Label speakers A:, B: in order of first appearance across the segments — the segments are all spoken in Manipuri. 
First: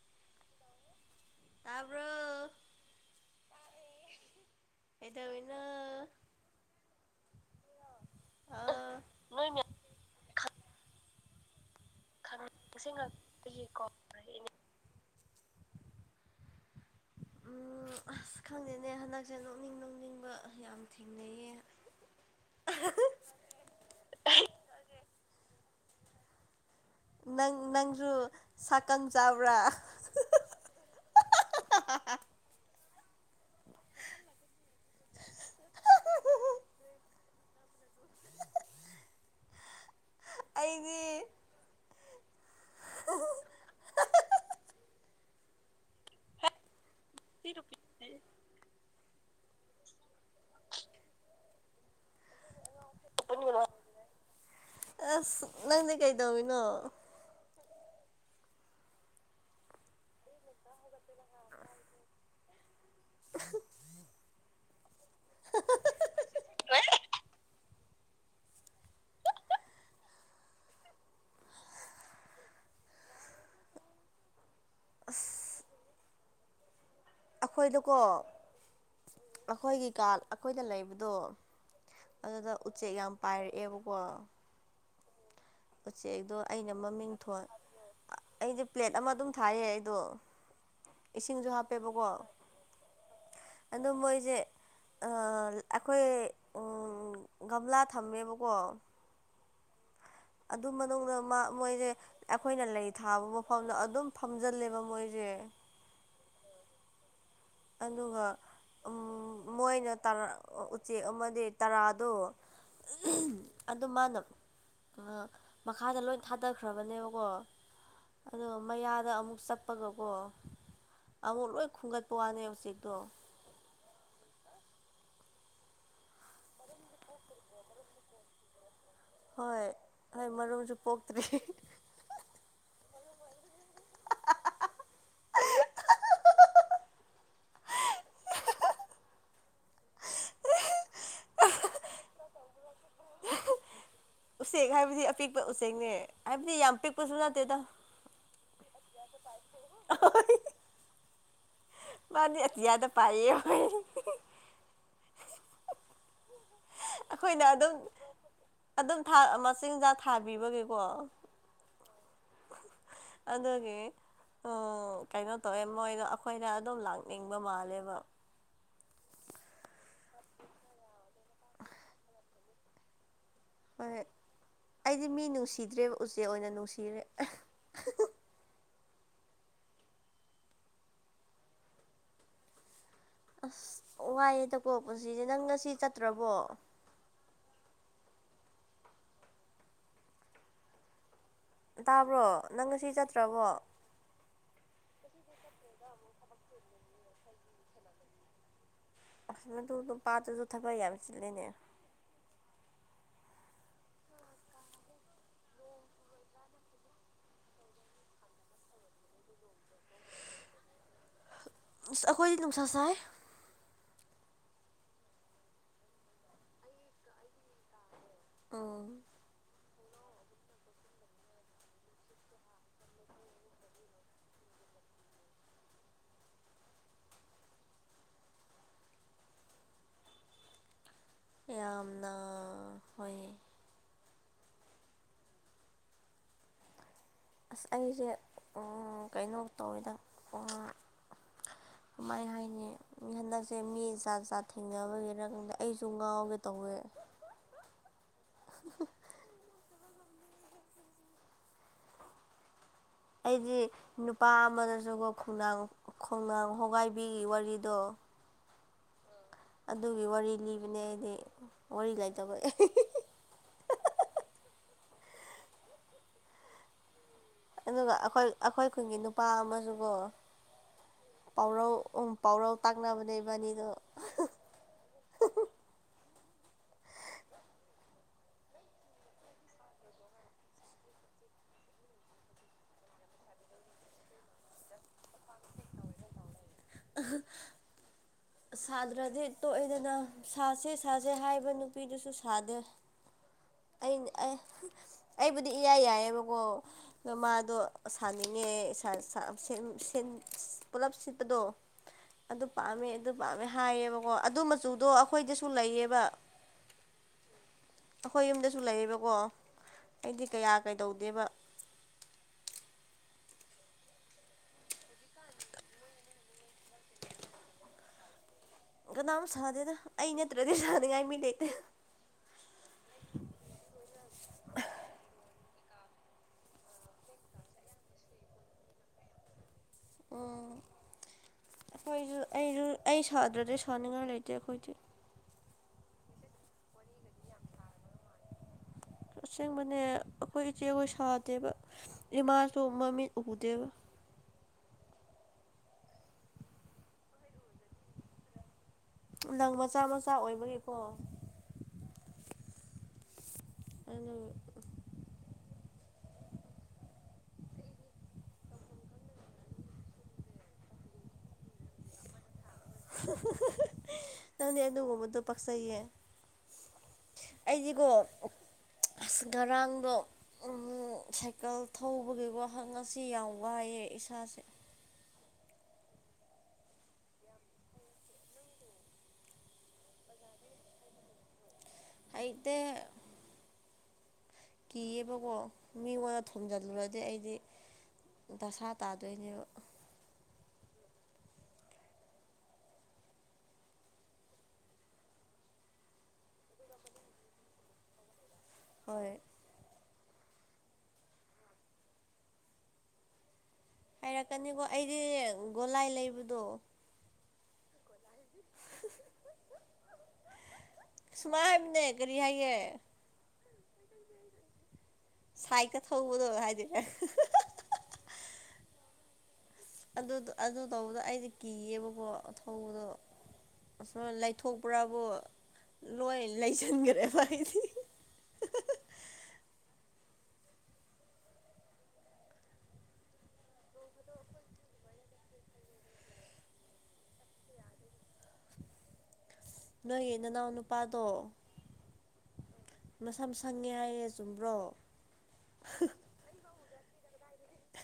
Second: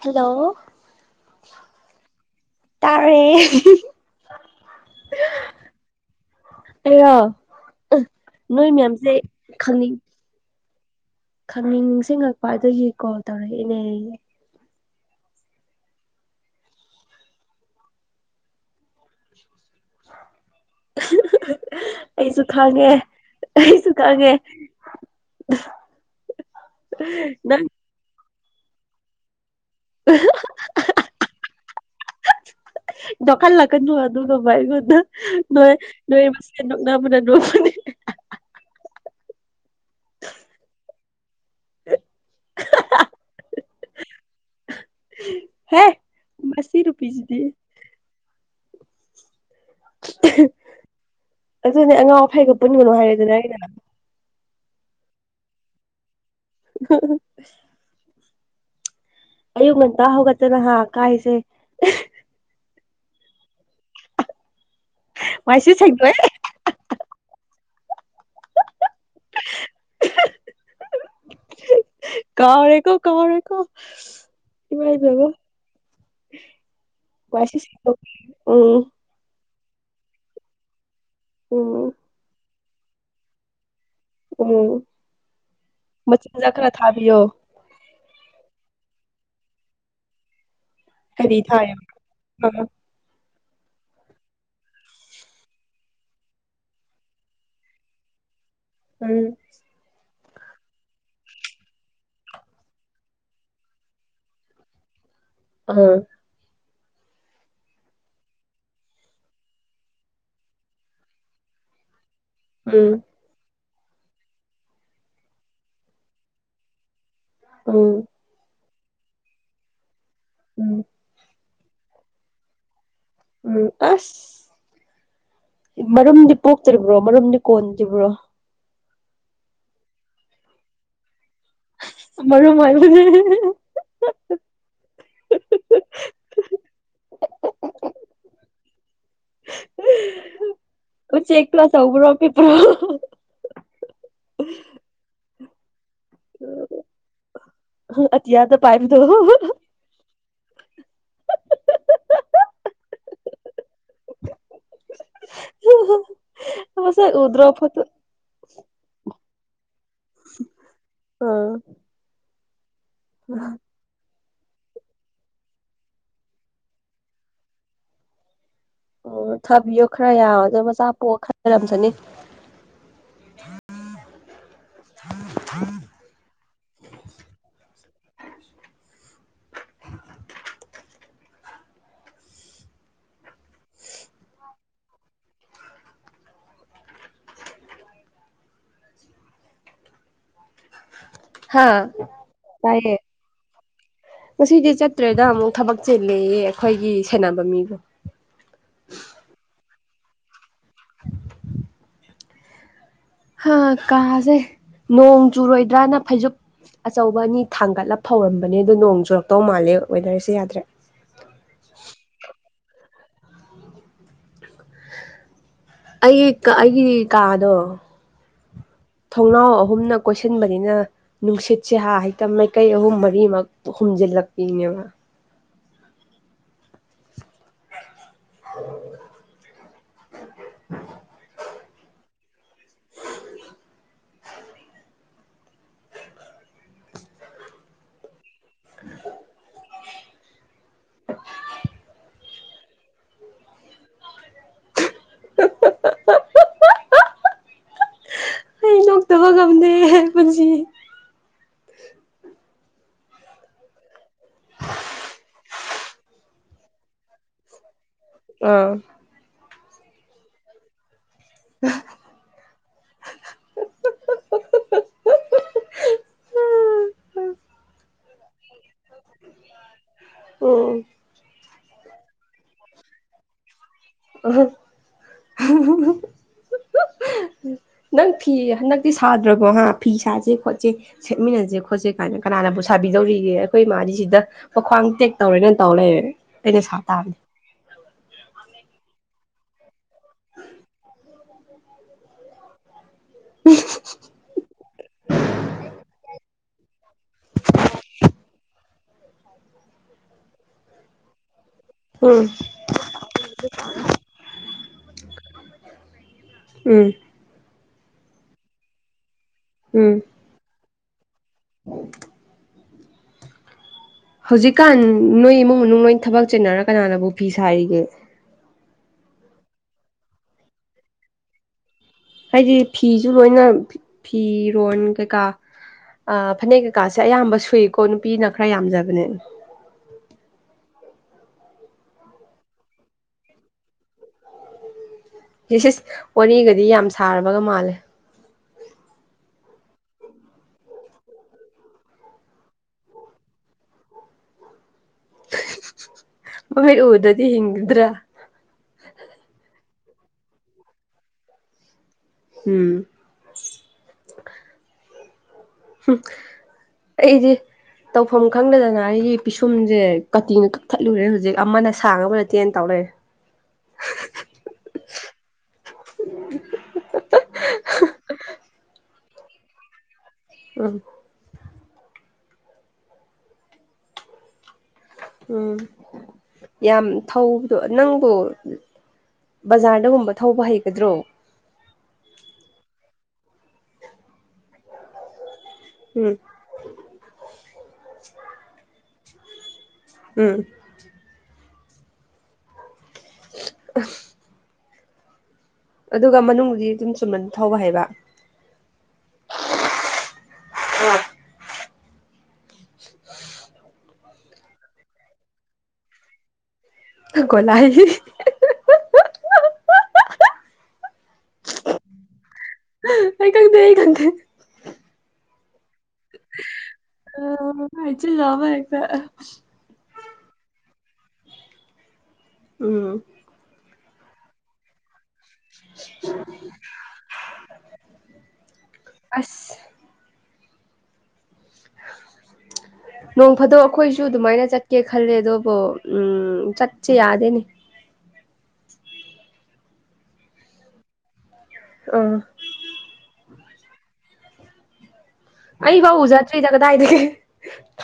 A: ꯍꯜꯂꯣ
B: ꯇꯥꯕ꯭ꯔꯣ
A: ꯇꯥꯔꯦ
B: ꯀꯩꯗꯧꯔꯤꯅꯣ
A: ꯑꯩꯔ
B: ꯑ
A: ꯅꯣꯏ ꯃꯌꯥꯝꯁꯦ ꯈꯪꯅꯤꯡ ꯈꯪꯅꯤꯡ ꯅꯤꯁꯤꯡꯉꯛꯄ ꯑꯗꯨꯒꯤ ꯀꯣꯜ ꯇꯧꯔꯛꯏꯅꯦ
B: ꯎꯝ ꯑꯁ ꯈꯪꯗꯦꯅꯦ ꯍꯟꯗꯛꯁꯦ ꯅꯣꯛꯅꯤꯡ ꯅꯨꯡ ꯅꯣꯛꯅꯤꯡꯕ ꯌꯥꯝ ꯊꯦꯡꯅꯩꯌꯦ
A: ꯑꯩꯁꯨ ꯈꯪꯉꯦ ꯑꯩꯁꯨ ꯈꯪꯉꯦ
B: ꯅꯪ ꯅꯪꯁꯨ ꯁꯥꯀꯟ ꯆꯥꯕ꯭ꯔꯥ
A: ꯑ [unintelligible] ꯅꯣꯛꯍꯜꯂꯛꯀꯅꯨ ꯑꯗꯨꯒꯨꯝꯕ ꯑꯩꯉꯣꯟꯗ ꯅꯣꯏ ꯅꯣꯏ ꯃꯁꯦꯟ ꯅꯣꯛꯅꯕꯅ ꯅꯣꯛꯄꯅꯤ
B: ꯑꯩꯗꯤ
A: [unintelligible] ꯍꯦ ꯃꯁꯤ ꯅꯨꯄꯤꯁꯤꯗꯤ ꯑꯗꯨꯅꯦ ꯑꯉꯥꯎ ꯐꯩꯒ ꯄꯨꯟꯒꯅꯨ ꯍꯥꯏꯔꯦꯗꯅ ꯑꯩꯅ
B: ꯑꯁ ꯅꯪꯗꯤ ꯀꯩꯗꯧꯔꯤꯅꯣ
A: ꯑꯌꯨꯛ ꯉꯟꯇꯥ ꯍꯧꯒꯠꯇꯅꯍ ꯀꯥꯏꯁꯦ ꯃꯥꯏꯁꯤ ꯁꯪꯗ꯭ꯔꯦ [unintelligible] ꯀꯥꯎꯔꯦꯀꯣ ꯀꯥꯎꯔꯦ ꯀꯣ ꯏꯃꯥꯏ ꯄꯦꯝꯃ
B: ꯑꯁ
A: [unintelligible] ꯋꯥꯏꯁꯤ
B: ꯑꯩꯈꯣꯏꯗꯀꯣ
A: ꯁꯦꯡꯗꯣꯛ ꯎꯝ
B: ꯑꯩꯈꯣꯏꯒꯤ ꯀꯥꯔꯗ ꯑꯩꯈꯣꯏꯗ ꯂꯩꯕꯗꯣ
A: ꯎꯝ
B: ꯑꯗꯨꯗ ꯎꯆꯦꯛ ꯌꯥꯝ ꯄꯥꯏꯔꯛꯑꯦꯕꯀꯣ
A: ꯎꯝ
B: ꯎꯆꯦꯛꯗꯣ
A: ꯃꯆꯤꯟꯖꯥꯛ ꯈꯔ
B: ꯑꯩꯅ ꯃꯃꯤꯡ
A: ꯊꯥꯕꯤꯌꯣ
B: ꯊꯣꯜ ꯑꯩꯗꯣ ꯄ꯭ꯂꯦꯠ ꯑꯃ ꯑꯗꯨꯝ ꯊꯥꯏꯌꯦ ꯑꯩꯗꯣ
A: ꯀꯔꯤ
B: ꯏꯁꯤꯡꯁꯨ
A: ꯊꯥꯏ ꯑ
B: ꯍꯥꯞꯄꯦꯕꯀꯣ
A: ꯎꯝ
B: ꯑꯗꯨ ꯃꯣꯏꯁꯦ ꯑꯩꯈꯣꯏ ꯒꯝꯂꯥ ꯊꯝꯃꯦꯕꯀꯣ
A: ꯎꯝ
B: ꯑꯗꯨ ꯃꯅꯨꯡꯗ ꯃꯥ ꯃꯣꯏꯗꯤ ꯑꯩꯈꯣꯏꯅ ꯂꯩ ꯊꯥꯕ ꯃꯐꯝꯗ ꯑꯗꯨꯝ ꯐꯝꯖꯤꯜꯂꯦꯕ ꯃꯣꯏꯁꯤ
A: ꯑꯝ
B: ꯑꯗꯨꯒ ꯃꯣꯏꯅꯥ ꯎꯆꯦꯛ ꯑꯃꯗꯤ ꯇꯔꯥꯗꯣ
A: ꯑꯝ
B: ꯑꯗꯨ ꯃꯥꯅ ꯑ ꯃꯈꯥꯗ ꯂꯣꯏ ꯊꯥꯗꯈ꯭ꯔꯕꯅꯦꯕꯀꯣ
A: ꯎꯝ
B: ꯑꯗꯣ ꯃꯌꯥꯗ ꯑꯃꯨꯛ ꯆꯠꯄꯒꯀꯣ
A: ꯎꯝ
B: ꯑꯃꯨꯛ ꯂꯣꯏ ꯈꯨꯝꯒꯠꯄ ꯋꯥꯅꯦ ꯎꯆꯦꯛꯇꯣ
A: ꯎꯝ ꯑꯁ ꯃꯔꯨꯝꯗꯤ ꯄꯣꯛꯇ꯭ꯔꯤꯕ꯭ꯔꯣ ꯃꯔꯨꯝꯗꯤ ꯀꯣꯟꯗ꯭ꯔꯤꯕ꯭ꯔꯣ
B: ꯍꯣꯏ ꯍꯣꯏ ꯃꯔꯨꯝꯁꯨ ꯄꯣꯛꯇ꯭ꯔꯤ
A: ꯃꯔꯨꯝ ꯍꯥꯢꯕꯅꯦ [unintelligible] ꯑꯣ ꯎꯆꯦꯛ ꯇꯣ ꯑꯋꯥꯎꯕꯔꯣ ꯑꯄꯤꯛꯄꯔꯣ
B: [inaudible] ꯎꯆꯦꯛ ꯍꯥꯏꯕꯗꯤ ꯑꯄꯤꯛꯄ ꯎꯆꯦꯛꯅꯦ ꯍꯥꯢꯕꯗꯤ ꯌꯥꯝ ꯄꯤꯛꯄꯁꯨ ꯅꯠꯇꯦꯗ
A: ꯑꯇꯤꯌꯥꯗ ꯄꯥꯏꯕꯗꯣ
B: ꯍꯣꯢ ꯃꯥꯅꯤ ꯑꯇꯤꯌꯤꯗ ꯄꯥꯏꯌꯦ
A: ꯍ ꯍꯣ [inaudible]
B: ꯑꯩꯈꯣꯏꯅ ꯑꯗꯨꯝ ꯑꯗꯨꯝ ꯊꯥ ꯃꯆꯤꯟꯖꯥꯛ ꯊꯥꯕꯤꯕꯒꯤꯀꯣ
A: ꯑꯥ
B: ꯑꯗꯨꯒꯤ ꯑꯣ ꯀꯩꯅꯣ ꯇꯧꯋꯦ ꯃꯣꯏꯗꯣ ꯑꯩꯈꯣꯏꯅꯝꯗ ꯑꯗꯨꯝ ꯂꯥꯛꯅꯤꯡꯕ ꯃꯥꯜꯂꯦꯕ
A: ꯑꯣ ꯊꯥꯕꯤꯌꯣ ꯈꯔ ꯌꯥꯝ ꯑꯗꯣ ꯃꯆꯥ ꯄꯣꯛꯑ ꯈꯟꯅꯔꯝꯖꯅꯤ
B: ꯍꯣꯏ ꯑꯩꯗꯤ ꯃꯤ ꯅꯨꯡꯁꯤꯗ꯭ꯔꯦꯕ ꯎꯆꯦꯛ ꯑꯣꯏꯅ ꯅꯨꯡꯁꯤꯔꯦ ꯑꯁ ꯋꯥꯏꯑꯦꯗꯀꯣ ꯄꯨꯟꯁꯤꯁꯦ ꯅꯪ ꯉꯁꯤ ꯆꯠꯇ꯭ꯔꯕꯣ
A: ꯍꯥ
B: ꯇꯥꯕ꯭ꯔꯣ ꯅꯪ
A: ꯇꯥꯏꯌꯦ
B: ꯉꯁꯤ ꯆꯠꯇ꯭ꯔꯕꯣ
A: ꯉꯁꯤꯗꯤ ꯆꯠꯇ꯭ꯔꯦꯗ ꯑꯃꯨꯛ ꯊꯕꯛ ꯆꯠꯇꯔꯦ ꯑꯩꯈꯣꯏꯒꯤ ꯁꯦꯟꯅꯅꯕ ꯃꯤꯗꯣ
B: ꯑ ꯑꯗꯨ ꯅꯨꯄꯥꯇꯨꯁꯨ ꯊꯕꯛ ꯌꯥꯝ ꯆꯤꯂꯦꯅꯦ
A: ꯍꯥ ꯀꯥꯁꯦ ꯅꯣꯡ ꯆꯨꯔꯣꯏꯗ꯭ꯔꯅ ꯐꯩꯖꯨꯞ ꯑꯆꯧꯕ ꯑꯅꯤ ꯊꯥꯡꯒꯠꯂ ꯐꯥꯎꯔꯝꯕꯅꯦ ꯑꯗꯣ ꯅꯣꯡ ꯆꯨꯔꯛꯇꯧ ꯃꯥꯜꯂꯦ ꯋꯦꯗꯔꯁꯦ ꯌꯥꯗ꯭ꯔꯦ
B: ꯑꯁ ꯑꯩꯈꯣꯏꯗꯤ ꯅꯨꯡꯁꯥ ꯁꯥꯏ
A: ꯑꯩꯒꯤ ꯑꯩꯒꯤ ꯀꯥꯗꯣ
B: ꯎꯝ
A: ꯊꯣꯡꯅꯥꯎ ꯑꯍꯨꯝꯅ ꯀꯣꯏꯁꯤꯟꯕꯅꯤꯅ ꯅꯨꯡꯁꯤꯠꯁꯦ ꯍꯥ ꯍꯛꯇ ꯃꯥꯏꯀꯩ ꯑꯍꯨꯝ ꯃꯔꯤꯃꯛ ꯍꯨꯝꯖꯤꯜꯂꯛꯄꯤꯅꯦꯕ [unintelligible]
B: ꯌꯥꯝꯅ ꯍꯣꯢꯌꯦ ꯑꯁ ꯑꯩꯁꯦ ꯀꯩꯅꯣ ꯇꯧꯔꯤꯗ ꯀꯃꯥꯏ ꯍꯥꯏꯅꯤ ꯍꯟꯗꯛꯁꯦ ꯃꯤꯖꯥꯠ ꯖꯠ ꯊꯦꯡꯅꯕꯒꯤꯔ ꯈꯪꯗꯦ ꯑꯩꯁꯨ ꯉꯥꯎꯒꯦ ꯇꯧꯋꯦ
A: ꯑꯩ ꯅꯣꯛꯇꯕ ꯉꯝꯗꯦ ꯍꯦ ꯄꯨꯟꯁꯤ
B: ꯑꯩꯗꯤ ꯅꯨꯄꯥ ꯑꯃꯗꯁꯨꯀꯣ ꯈꯣꯡꯅꯥꯡ ꯈꯣꯡꯅꯥꯡ ꯍꯣꯒꯥꯏꯕꯤ ꯋꯥꯔꯤꯗꯣ
A: ꯑꯥꯝ
B: ꯑꯗꯨꯒꯤ ꯋꯥꯔꯤ ꯂꯤꯕꯅꯦ ꯑꯩꯗꯤ ꯋꯥꯔꯤ ꯂꯩꯇꯕꯒꯤ ꯑꯗꯨꯒ ꯑꯩꯈꯣꯏ ꯑꯩꯈꯣꯏ ꯈꯨꯟꯒꯤ ꯅꯨꯄꯥ ꯑꯃꯁꯨꯀꯣ
A: ꯎꯝ
B: ꯄꯥꯎꯔꯧ ꯎꯝ ꯄꯥꯎꯔꯧ ꯇꯥꯛꯅꯕꯅꯦ ꯏꯕꯥꯅꯤꯗꯣ
A: ꯑ [inaudible] ꯅꯪ ꯐꯤ ꯍꯥꯟꯗꯛꯇꯤ ꯁꯥꯗ꯭ꯔꯕꯣ ꯍꯥ ꯐꯤ ꯁꯥꯁꯦ ꯈꯣꯠꯁꯦ ꯁꯦꯠꯃꯤꯟꯅꯁꯦ ꯈꯣꯠꯁꯦ ꯀꯥꯏꯅ ꯀꯅꯥꯅꯕꯨ ꯁꯥꯕꯤꯗꯧꯔꯤꯒꯦ ꯑꯩꯈꯣꯏ ꯃꯗꯤ ꯁꯤꯗ ꯋꯥꯈ꯭ꯋꯥꯡ ꯇꯦꯛ ꯇꯧꯔꯦꯅ ꯇꯧꯔ ꯂꯩꯔꯦꯑꯩꯅ ꯁꯥ ꯇꯥꯕꯅꯦ
B: ꯁꯥꯗ꯭ꯔꯗꯤ ꯇꯣꯛꯋꯦꯗꯅ ꯁꯥꯁꯦ ꯁꯥꯁꯦ ꯍꯥꯏꯕ ꯅꯨꯄꯤꯗꯨꯁꯨ ꯁꯥꯗꯦ ꯑꯩꯕꯨꯗꯤ ꯏꯌꯥ ꯌꯥꯏꯑꯕꯀꯣ ꯑꯗꯥ ꯃꯥꯗꯣ ꯁꯥꯅꯤꯡꯉꯦ ꯁꯥ ꯁꯥ ꯁꯦꯝ ꯁꯦꯝ ꯄꯨꯂꯞ ꯁꯦꯠꯄꯗꯣ
A: ꯎꯝ
B: ꯑꯗꯨ ꯄꯥꯝꯃꯦ ꯍꯥꯏꯌꯦꯕꯀꯣ ꯑꯗꯨ ꯃꯆꯨꯗꯣ ꯑꯩꯈꯣꯏꯗꯁꯨ ꯂꯩꯌꯦꯕ
A: ꯎꯝ
B: ꯑꯩꯈꯣꯏ ꯌꯨꯝꯗꯁꯨ ꯂꯩꯌꯦꯕꯀꯣ
A: ꯎꯝ
B: ꯑꯩꯗꯤ ꯀꯌꯥ ꯀꯩꯗꯧꯗꯦꯕ
A: [unintelligible] ꯍꯧꯖꯤꯛꯀꯥꯟ ꯅꯣꯏ ꯏꯃꯨꯡ ꯃꯅꯨꯡ ꯅꯣꯏ ꯊꯕꯛ ꯆꯦꯟꯅꯔ ꯀꯅꯥꯅꯕꯨ ꯐꯤ ꯁꯥꯔꯤꯒꯦ
B: ꯀꯅꯥꯝ ꯁꯥꯗꯦꯗ ꯑꯩ ꯅꯠꯇ꯭ꯔꯗꯤ ꯁꯥꯅꯤꯡꯉꯥꯏ ꯃꯤ ꯂꯩꯇꯦ
A: ꯍꯥꯏꯗꯤ ꯐꯤꯁꯨ ꯂꯣꯏꯅ ꯐꯤꯔꯣꯟ ꯀꯩꯀꯥ ꯐꯅꯦꯛ ꯀꯩꯀꯥꯁꯦ ꯑꯌꯥꯝꯕ ꯁꯨꯏꯀꯣ ꯅꯨꯄꯤꯅ ꯈꯔ ꯌꯥꯝꯖꯕꯅꯦ
B: ꯎꯝ ꯑꯩꯈꯣꯏꯁꯨ ꯑꯩꯁꯨ ꯑꯩ ꯁꯥꯗ꯭ꯔꯗꯤ ꯁꯥꯅꯤꯡꯉꯥꯏ ꯂꯩꯇꯦ ꯑꯩꯈꯣꯏꯗꯤ
A: ꯁꯤ ꯁꯤꯁ ꯋꯥꯔꯤꯒꯗꯤ ꯌꯥꯝ ꯁꯥꯔꯕꯒ ꯃꯥꯜꯂꯦ
B: ꯑꯁꯦꯡꯕꯅꯦ ꯑꯩꯈꯣꯏ ꯏꯆꯦꯈꯣꯏ ꯁꯥꯗꯦꯕ ꯏꯃꯥꯁꯨ ꯃꯃꯤꯠ ꯎꯗꯦꯕ
A: ꯃꯃꯤꯠ ꯎꯗꯗꯤ ꯍꯤꯡꯒꯗ꯭ꯔꯥ
B: ꯅꯪ ꯃꯆꯥ ꯃꯆꯥ ꯑꯣꯏꯕꯒꯤꯀꯣ
A: ꯎꯝ
B: ꯑꯗꯣ
A: ꯑꯩꯗꯤ ꯇꯧꯐꯝ ꯈꯪꯗꯗꯅ ꯑꯩꯒꯤ ꯄꯤꯁꯨꯝꯁꯦ ꯀꯇꯤꯅ ꯀꯛꯊꯠꯂꯨꯔꯦ ꯍꯧꯖꯤꯛ ꯑꯃꯅ ꯁꯥꯡꯉꯕ ꯅ ꯇꯦꯟꯅ ꯇꯥꯎꯔꯛꯑꯦ
B: ꯅꯪꯅꯦ ꯑꯗꯨꯒꯨꯝꯕꯗ ꯄꯆꯩꯌꯦ ꯑꯩꯗꯤꯀꯣ ꯑꯁ ꯉꯔꯥꯡꯗꯣ ꯎꯝ ꯁꯥꯏꯀꯜ ꯊꯧꯕꯒꯤ ꯋꯥꯍꯪ ꯉꯁꯤ ꯌꯥꯎꯕ ꯋꯥꯏꯌꯦ ꯏꯁꯥꯁꯦ
A: ꯎꯝ ꯌꯥꯝ ꯊꯧꯕꯗꯣ ꯅꯪꯕꯨ ꯕꯖꯥꯔꯗꯒꯨꯝꯕ ꯊꯧꯕ ꯍꯩꯒꯗ꯭ꯔꯣ
B: ꯍꯩꯇꯦ ꯀꯤꯌꯦꯕꯀꯣ
A: ꯎꯝ
B: ꯃꯤꯉꯣꯟꯗ ꯊꯣꯝꯖꯤꯜꯂꯨꯔꯗꯤ ꯑꯩꯗꯤ ꯗꯁꯥ ꯇꯥꯗꯣꯏꯅꯦꯕ
A: ꯎꯝ ꯑ ꯑꯗꯨꯒ ꯃꯅꯨꯡꯗꯨꯗꯤ ꯑꯗꯨꯨꯝ ꯆꯨꯝꯅ ꯊꯧꯕ ꯍꯥꯏꯕ
B: ꯍꯣꯏ
A: ꯍ
B: ꯍꯥꯏꯔꯛꯀꯅꯤꯀꯣ ꯑꯩꯗꯤ ꯒꯣꯂꯥꯏ ꯂꯩꯕꯗꯣ
A: ꯒꯣꯂꯥꯢ
B: ꯁꯨꯃꯥꯏ ꯍꯥꯏꯕꯅꯦ ꯀꯔꯤ ꯍꯥꯏꯌꯦ
A: ꯂꯩ ꯈꯟꯗꯦ
B: ꯁꯥꯏꯀ ꯊꯧꯕꯗꯣ ꯍꯥꯏꯗꯤ
A: ꯑ ꯍꯥꯏꯆꯦ ꯌꯥꯕ ꯍꯥꯏ
B: ꯑꯗꯨ ꯇꯧꯕꯗ ꯑꯩꯁ ꯀꯤꯌꯦꯕꯀꯣ ꯊꯧꯕꯗꯣ
A: ꯎꯝ
B: ꯑꯁꯨꯝ ꯂꯩꯊꯣꯛꯄ꯭ꯔꯥꯕꯨ ꯂꯣꯏ ꯂꯩꯁꯤꯟꯈ꯭ꯔꯦꯕ ꯍꯥꯏꯗꯤ
A: ꯑꯁ [unintelligible] ꯅꯣꯡ ꯐꯥꯗꯣꯛ ꯑꯩꯈꯣꯏꯁꯨ ꯑꯗꯨꯃꯥꯏꯅ ꯆꯠꯀꯦ ꯈꯜꯂꯦ ꯑꯗꯨꯕꯨ ꯆꯠꯁꯦ ꯌꯥꯗꯦꯅꯦ
B: ꯅꯣꯏꯒꯤ ꯅꯅꯥꯎ ꯅꯨꯄꯥꯗꯣ
A: ꯑ
B: ꯃꯁꯝ ꯁꯪꯉꯦ ꯍꯥꯏꯌꯦ ꯆꯨꯝꯕ꯭ꯔꯣ
A: ꯑꯕ ꯎꯖꯥꯇꯔꯤꯖ ꯀꯗꯥꯏꯗꯒꯤ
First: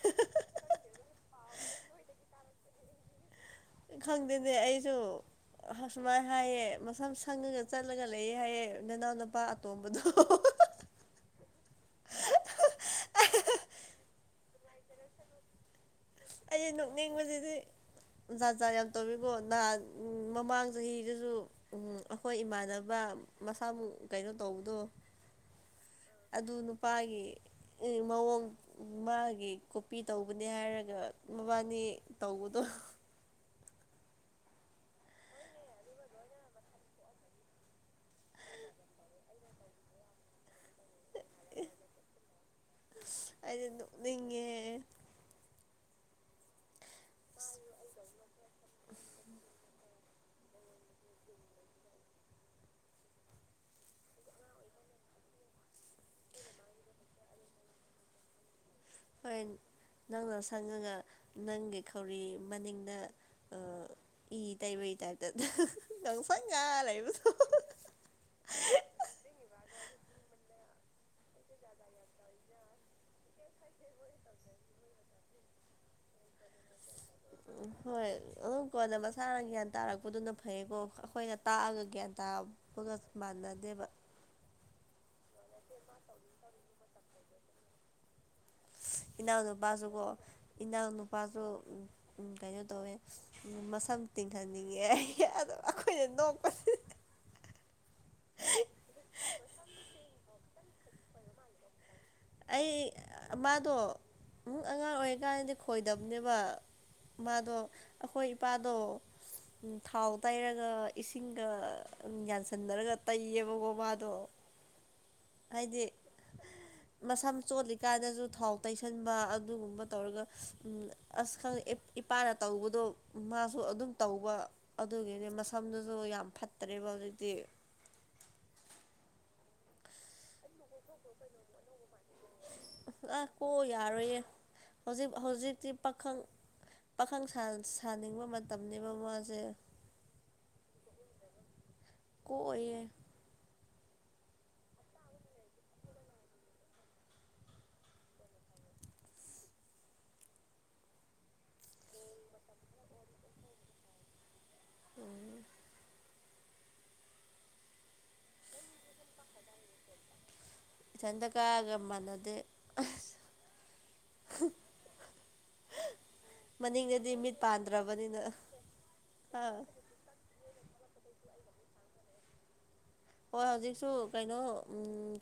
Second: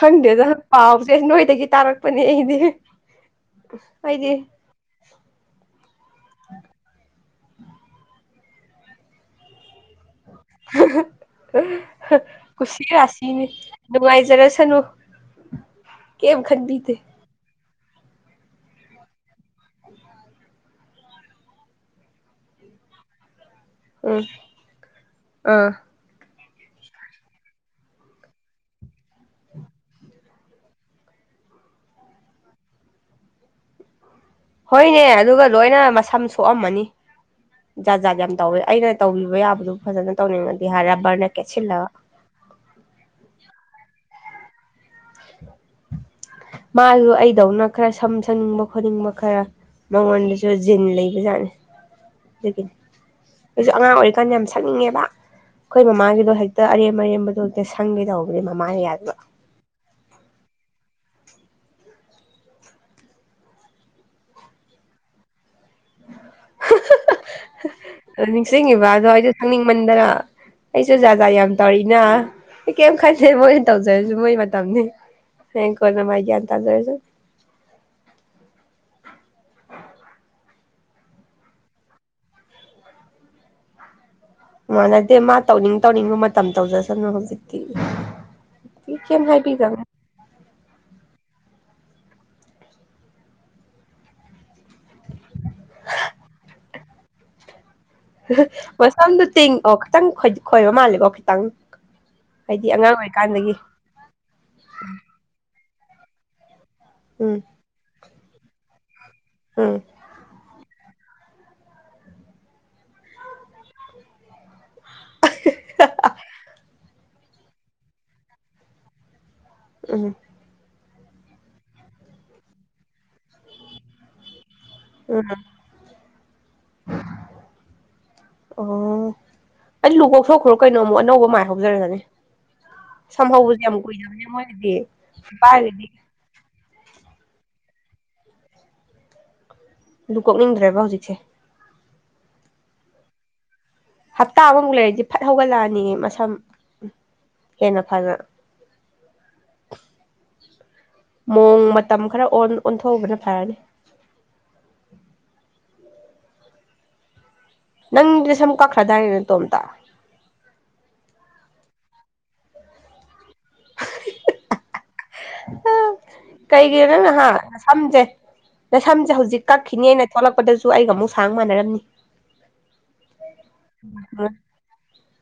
A: ꯈꯪꯗꯦꯗ ꯄꯥꯎꯁꯦ ꯅꯣꯏꯗꯒꯤ ꯇꯥꯔꯛꯄꯅꯦ ꯑꯩꯗꯤ ꯑꯩꯗꯤ
B: ꯈꯪꯗꯦꯅꯦ ꯑꯩꯁꯨ ꯁꯨꯃꯥꯏꯅ ꯍꯥꯏꯌꯦ ꯃꯁꯝ ꯁꯪꯉꯒ ꯆꯠꯂꯒ ꯂꯩꯌꯦ ꯍꯥꯏꯌꯦ ꯅꯅꯥꯎꯅꯄꯥ ꯑꯇꯣꯝꯕꯗꯣ
A: ꯀꯨꯁꯤ ꯔꯥꯁꯤꯅꯤ ꯅꯨꯡꯉꯥꯏꯖꯔꯁꯅꯨ [unintelligible]
B: ꯑꯩ
A: ꯈꯟꯕꯤꯗꯦ
B: ꯅꯣꯛꯅꯤꯡꯕꯁꯤꯗꯤ ꯖꯥꯠ ꯖꯥꯠ ꯌꯥꯝ ꯇꯧꯋꯤꯀꯣ ꯅꯍꯥꯟ ꯃꯃꯥꯡ ꯆꯍꯤꯗꯁꯨ ꯎꯝ ꯑꯩꯈꯣꯏ ꯏꯃꯥꯟꯅꯕ ꯃꯁꯥꯃ ꯎꯨ
A: ꯎꯝ
B: ꯀꯩꯅꯣ ꯇꯧꯕꯗꯣ
A: ꯑꯥ
B: ꯑꯗꯨ ꯅꯨꯄꯥꯒꯤ ꯃꯑꯣꯡ ꯃꯥꯒꯤ ꯀꯣꯄꯤ ꯇꯧꯕꯅꯦ ꯍꯥꯏꯔꯒ ꯃꯕꯥꯅꯤ ꯇꯧꯕꯗꯣ
A: ꯍꯣꯏꯅꯦ ꯑꯗꯨꯒ ꯂꯣꯏꯅ ꯃꯁꯝ ꯁꯣꯛꯑꯝꯃꯅꯤ ꯖꯥꯠ ꯖꯥꯠ ꯌꯥꯝ ꯇꯧꯋꯦ ꯑꯩꯅ ꯇꯧꯕꯤꯕ ꯌꯥꯕꯗꯨ ꯐꯖꯅ ꯇꯧꯅꯤꯡꯉꯗꯤ ꯍꯥꯏ ꯔꯕꯔꯅ ꯀꯦꯠꯁꯤꯜꯂꯒ
B: ꯑꯁ ꯑꯩꯗꯤ ꯅꯤꯛꯅꯤꯡꯉꯦ
A: ꯃꯥꯁꯨ ꯑꯩꯗꯧꯅ ꯈꯔ ꯁꯝ ꯁꯟꯅꯤꯡꯕ ꯈꯣꯠꯅꯤꯡꯕ ꯈꯔ ꯃꯉꯣꯟꯗꯁꯨ ꯖꯤꯟ ꯂꯩꯕꯖꯥꯠꯅꯤ ꯑꯗꯨꯒꯤꯅꯦ ꯑꯩꯁꯨ ꯑꯉꯥꯡ ꯑꯣꯏꯔꯤꯀꯥꯟꯗ ꯌꯥꯝ ꯁꯛꯅꯤꯡꯉꯦꯕ ꯑꯩꯈꯣꯏ ꯃꯃꯥꯒꯤꯗꯣ ꯍꯦꯛꯇ ꯑꯔꯦꯝ ꯑꯔꯦꯝꯕꯗꯣ ꯍꯦꯛꯇ ꯁꯪꯒꯦ ꯇꯧꯕꯅꯦ ꯃꯃꯥꯅ ꯌꯥꯗꯅ
B: ꯑꯩꯏ ꯅꯪꯅ ꯁꯪꯉꯒ ꯅꯪꯒꯤ ꯈꯧꯔꯤ ꯃꯅꯤꯡꯗ [unintelligible]
A: ꯅꯤꯡꯁꯤꯡꯉꯤꯕ ꯑꯗꯣ ꯑꯩꯗꯣ ꯈꯪꯅꯤꯡꯃꯟꯗꯅ ꯑꯩꯁꯨ ꯖꯥꯖꯥꯠ ꯌꯥꯝ ꯇꯧꯔꯤꯅ ꯑꯩ ꯀꯔꯤꯝ ꯈꯟꯖꯩ ꯃꯣꯏꯅ ꯇꯧꯖꯔꯁꯨ ꯃꯣꯏ ꯃꯇꯝꯅꯤ ꯍꯦꯡ ꯀꯣꯅ ꯃꯥꯥꯏꯒꯤꯌꯥ ꯇꯗ ꯑꯣꯏꯁꯨ
B: ꯎꯝ ꯍꯣꯏ ꯑꯗꯨ ꯀꯣꯟꯅ ꯃꯁꯥꯅ ꯒ꯭ꯌꯥꯟ ꯇꯥꯔꯛꯄꯗꯨꯅ ꯐꯩꯌꯦꯀꯣ ꯑꯩꯈꯣꯏꯅ ꯇꯥꯛꯑꯒ ꯒ꯭ꯌꯥꯟ ꯇꯥ ꯄꯨꯒ ꯃꯥꯟꯅꯗꯦꯕ
A: ꯃꯥꯟꯅꯗꯦ ꯃꯥ ꯇꯧꯅꯤꯡ ꯇꯧꯅꯤꯡꯕ ꯃꯇꯝ ꯇꯧꯖꯁꯅꯨ ꯍꯧꯖꯤꯛꯇꯤ ꯀꯩꯝ
B: ꯏꯅꯥꯎ
A: ꯍꯥꯏꯕꯤꯗꯕꯅꯤ
B: ꯅꯨꯄꯥꯁꯨꯀꯣ ꯏꯅꯥꯎ ꯅꯨꯄꯥꯁꯨ ꯀꯩꯅꯣ ꯇꯧꯋꯦ ꯃꯁꯝ ꯇꯤꯡꯍꯟꯅꯤꯡꯉꯦ ꯑꯗ ꯑꯩꯈꯣꯏꯅ ꯅꯣꯛꯄ
A: ꯃꯁꯝꯗꯨ ꯇꯤꯡꯉꯑꯣ ꯈꯤꯇꯪ ꯈꯣꯏꯕ ꯃꯥꯜꯂꯦꯀꯣ ꯈꯤꯇꯪ ꯍꯥꯏꯗꯤ
B: ꯑꯩ
A: ꯑꯉꯥꯡ ꯑꯣꯏꯔꯤꯀꯥꯟꯗꯒꯤ
B: ꯃꯥꯗꯣ ꯑꯃꯨꯡ ꯑꯉꯥꯡ ꯑꯣꯏꯔꯤꯀꯥꯟꯗꯗꯤ ꯈꯣꯏꯗꯕꯅꯦꯕ
A: ꯎꯝ
B: ꯃꯥꯗꯣ ꯑꯩꯈꯣꯏ ꯏꯄꯥꯗꯣ
A: ꯎꯝ
B: ꯊꯥꯎ ꯇꯩꯔꯒ ꯏꯁꯤꯡꯒ ꯌꯥꯟꯁꯟꯅꯔꯒ ꯇꯩꯌꯦꯕꯀꯣꯕꯥꯗꯣ ꯍꯥꯏꯗꯤ ꯃꯁꯝ ꯆꯣꯠꯂꯤꯀꯥꯟꯗꯁꯨ ꯊꯥꯎ ꯇꯩꯁꯟꯕ ꯑꯗꯨꯒꯨꯝꯕ
A: ꯎꯝ
B: ꯇꯧꯔꯒ ꯑꯁ ꯈꯪ ꯏꯄꯥꯅ ꯇꯧꯕꯗꯣ ꯃꯥꯁꯨ ꯑꯗꯨꯝ ꯇꯧꯕ
A: ꯎꯝ
B: ꯑꯗꯨꯒꯤꯅꯦ ꯃꯁꯝꯗꯨꯁꯨ ꯌꯥꯝ ꯐꯠꯇ꯭ꯔꯦꯕ ꯍꯧꯖꯤꯛꯇꯤ
A: ꯑꯣ ꯑꯩ ꯂꯨꯕꯣꯛ ꯁꯣꯛꯈ꯭ꯔꯣ ꯀꯩꯅꯣ ꯑꯃꯨꯛ ꯑꯅꯧꯕ ꯃꯥꯏ ꯍꯧꯖꯔꯒꯅꯤ
B: ꯑꯁ
A: ꯁꯝ
B: ꯀꯣꯛ
A: ꯍꯧꯕꯁꯦ ꯌꯥꯝ
B: ꯌꯥꯔꯣꯏꯌꯦ
A: ꯀꯨꯏꯗꯕꯅꯦ ꯃꯣꯏꯒꯤꯗꯤ
B: ꯍꯧꯖꯤꯛ ꯍꯧꯖꯤꯛꯇꯤ
A: ꯅꯨꯄꯥꯒꯤꯗꯤ
B: ꯄꯥꯈꯪ ꯄꯥꯈꯪ ꯁꯥꯅꯤꯡꯕ ꯃꯇꯝꯅꯤꯕ ꯃꯥꯁꯦ
A: ꯑꯗꯨ ꯀꯣꯛꯅꯤꯡꯗ꯭ꯔꯦꯕ ꯍꯧꯖꯤꯛꯁꯦ
B: ꯀꯣꯛ ꯑꯣꯏꯑꯦ
A: ꯍꯞꯇꯥ ꯑꯃꯃꯨꯛ ꯂꯩꯔꯗꯤ ꯐꯠ ꯍꯧꯒꯠꯂꯛꯑꯅꯤ ꯃꯁꯝ ꯍꯦꯟꯅ ꯐꯅ ꯃꯣꯡ ꯃꯇꯝ ꯈꯔ ꯑꯣꯟꯊꯣꯛꯎꯕꯅ ꯐꯔꯅꯤ
B: ꯎꯝ
A: ꯅꯪꯗꯤ ꯁꯨꯝ ꯀꯛꯈ꯭ꯔꯗꯥꯏꯔꯤꯅꯦ ꯇꯇꯣꯝꯇ
B: ꯏꯊꯟꯇꯀꯥꯒ ꯃꯥꯟꯅꯗꯦ
A: ꯀꯩꯒꯤꯅꯪ
B: ꯃꯅꯤꯡꯗꯗꯤ
A: ꯅꯍꯥꯟ
B: ꯃꯤꯠ
A: ꯅꯁꯝꯁꯦ
B: ꯄꯥꯟꯗ꯭ꯔꯕꯅꯤꯅ
A: ꯅꯁꯝꯁꯦ ꯍꯧꯖꯤꯛ
B: ꯑꯥ
A: ꯀꯛꯈꯤꯅꯤꯅ ꯊꯣꯛꯣꯠꯂꯛꯄꯗꯁꯨ ꯑꯩꯒ ꯑꯃꯨꯛ ꯁꯥꯡ ꯃꯥꯟꯅꯔꯝꯅꯤ
B: ꯍꯣꯏ ꯍꯧꯖꯤꯛꯁꯨ ꯀꯩꯅꯣ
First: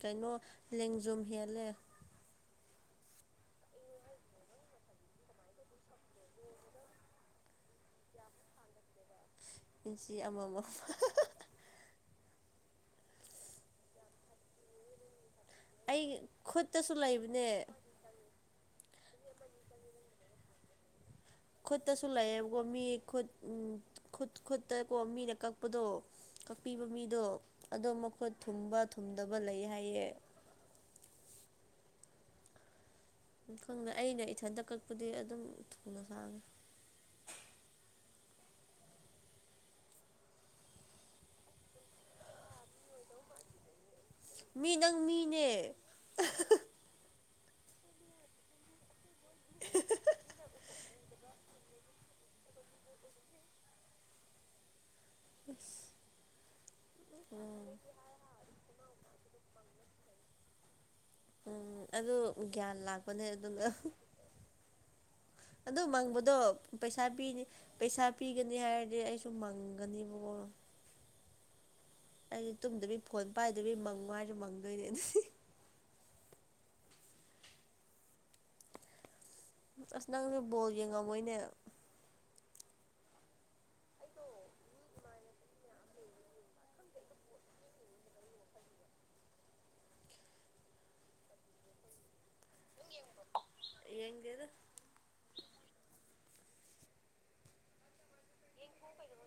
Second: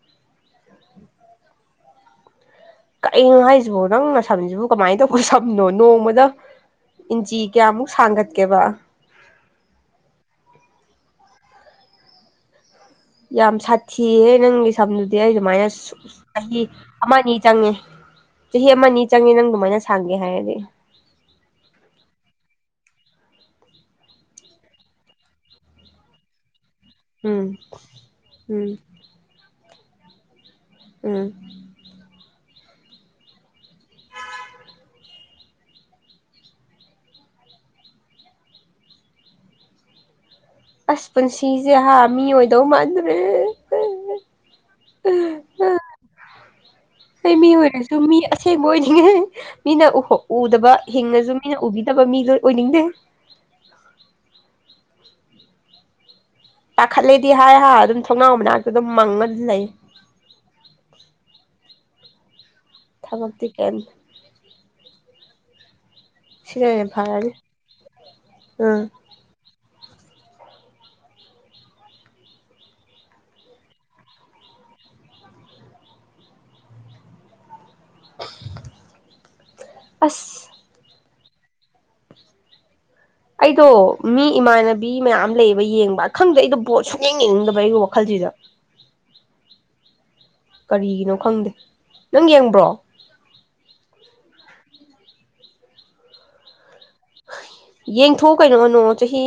B: ꯀꯩꯅꯣ ꯂꯦꯡꯖꯨꯝ ꯍꯦꯜꯂꯦ
A: ꯀ ꯍꯥꯏꯁꯤꯕꯣ ꯅꯪꯅ ꯁꯝꯁꯤꯕꯨ ꯀꯃꯥꯏꯅ ꯇꯧꯕ ꯁꯝꯅꯣ ꯅꯣꯡꯃꯗ ꯏꯟꯖꯤꯤ ꯀꯌꯥꯃꯨꯛ ꯁꯥꯡꯒꯠꯀꯦꯕ
B: ꯄꯨꯟꯁꯤ ꯑꯃ ꯑꯃ
A: ꯌꯥꯝ ꯁꯥꯊꯤꯍꯦ ꯅꯪ ꯁꯝꯗꯨꯗꯤ ꯑꯩ ꯑꯗꯨꯃꯥꯏꯅ
B: ꯑꯩ
A: ꯆꯍꯤ
B: ꯈꯨꯠꯇꯁꯨ
A: ꯑꯃꯅꯤꯅꯤ
B: ꯂꯩꯕꯅꯦ
A: ꯆꯪꯉꯦ ꯆꯍꯤ ꯑꯃ ꯑꯅꯤ ꯆꯪꯉꯤ ꯅꯪ ꯑꯗꯨꯃꯥꯏꯅ ꯁꯥꯥꯡꯒꯦ ꯍꯥꯏꯔꯗꯤ
B: ꯈꯨꯠꯇꯁꯨ ꯂꯩꯌꯦꯕꯀꯣ ꯃꯤ ꯈꯨꯠ ꯈꯨꯠ ꯈꯨꯠꯇꯀꯣ ꯃꯤꯅ ꯀꯛꯄꯗꯣ ꯀꯛꯄꯤꯕ ꯃꯤꯗꯣ
A: ꯎꯝ
B: ꯑꯗꯣ ꯃꯈꯣꯏꯠ
A: ꯎꯝ
B: ꯊꯨꯝꯕ ꯊꯨꯝꯗꯕ ꯂꯩ ꯍꯥꯏꯌꯦ
A: ꯎꯝ
B: ꯈꯪꯗꯦ ꯑꯩꯅ ꯏꯊꯟꯇ ꯀꯛꯄꯗꯤ ꯑꯗꯨꯝ ꯊꯨꯅ ꯁꯥꯡꯉꯤ
A: ꯑꯁ ꯄꯨꯟꯁꯤꯁꯦ ꯍꯥꯏ ꯃꯤ ꯑꯣꯏꯗꯧ ꯃꯥꯟꯗ꯭ꯔꯦ
B: ꯃꯤ ꯅꯪ ꯃꯤꯅꯦ
A: ꯑꯩ ꯃꯤ ꯑꯣꯏꯔꯁꯨ ꯃꯤ ꯁꯦꯡꯕ ꯑꯣꯏꯅꯤꯡꯉꯦ ꯃꯤꯅ ꯎꯗꯕ ꯍꯤꯡꯅꯁꯨ ꯃꯤꯅ ꯎꯕꯤꯗꯕ ꯃꯤ ꯂꯣꯏ ꯑꯣꯏꯅꯤꯡꯗꯦ
B: ꯈꯁ
A: ꯇꯥꯈꯠꯂꯦꯗꯤ ꯍꯥꯏ ꯍꯥ ꯑꯗꯨꯝ ꯊꯣꯡꯅꯥꯎ ꯃꯅꯥꯛꯇꯨ ꯑꯗꯨꯝ ꯃꯪꯉꯗꯤ ꯂꯩ
B: ꯎꯝ ꯑꯗꯨ ꯒ꯭ꯌꯥꯟ ꯂꯥꯛꯄꯅꯦ
A: ꯊꯕꯛꯇꯤ
B: ꯑꯗꯨ
A: ꯀꯩꯝ
B: ꯑꯗꯨ ꯃꯪꯕꯗ
A: ꯁꯤꯅ
B: ꯑꯗꯣ
A: ꯍꯦꯟꯅ
B: ꯄꯩꯁꯥ
A: ꯐꯔꯅꯤ
B: ꯄꯤꯅꯤ ꯄꯩꯁꯥ ꯄꯤꯒꯅꯤ
A: ꯎꯝ
B: ꯍꯥꯏꯔꯗꯤ ꯑꯩꯁꯨ ꯃꯪꯒꯅꯦꯕꯀꯣ ꯑꯩꯗꯤ ꯇꯨꯝꯗꯕꯤ ꯐꯣꯟ ꯄꯥꯏꯗꯕꯤ ꯃꯪꯉꯨ ꯍꯥꯏꯁꯨ ꯃꯪꯗꯣꯏꯅꯦ ꯑꯗꯨꯗꯤ ꯑꯁ ꯅꯪꯁ ꯕꯣꯜ ꯌꯦꯡꯉꯝꯃꯣꯏꯅꯦ
A: ꯑꯩꯗꯣ ꯃꯤ ꯏꯃꯥꯟꯅꯕꯤ ꯃꯌꯥꯝ ꯂꯩꯌꯦꯕ ꯌꯦꯡꯕ ꯈꯪꯗ ꯑꯩꯗꯣ ꯄꯕꯣꯠ ꯁꯨꯡꯛꯌꯦꯡ ꯌꯦꯡꯅꯤꯡꯗꯕ ꯑꯩꯒꯤ ꯋꯥꯈꯜꯁꯤꯗ ꯀꯔꯤꯒꯤꯅꯣ ꯈꯪꯗꯦ ꯅꯪ ꯌꯦꯡꯕ꯭ꯔꯣ
B: ꯌꯦꯉ ꯑꯗꯨ
A: ꯌꯦꯡꯊꯣꯛꯎ ꯀꯩꯅꯣ ꯀꯅꯨ ꯆꯍꯤ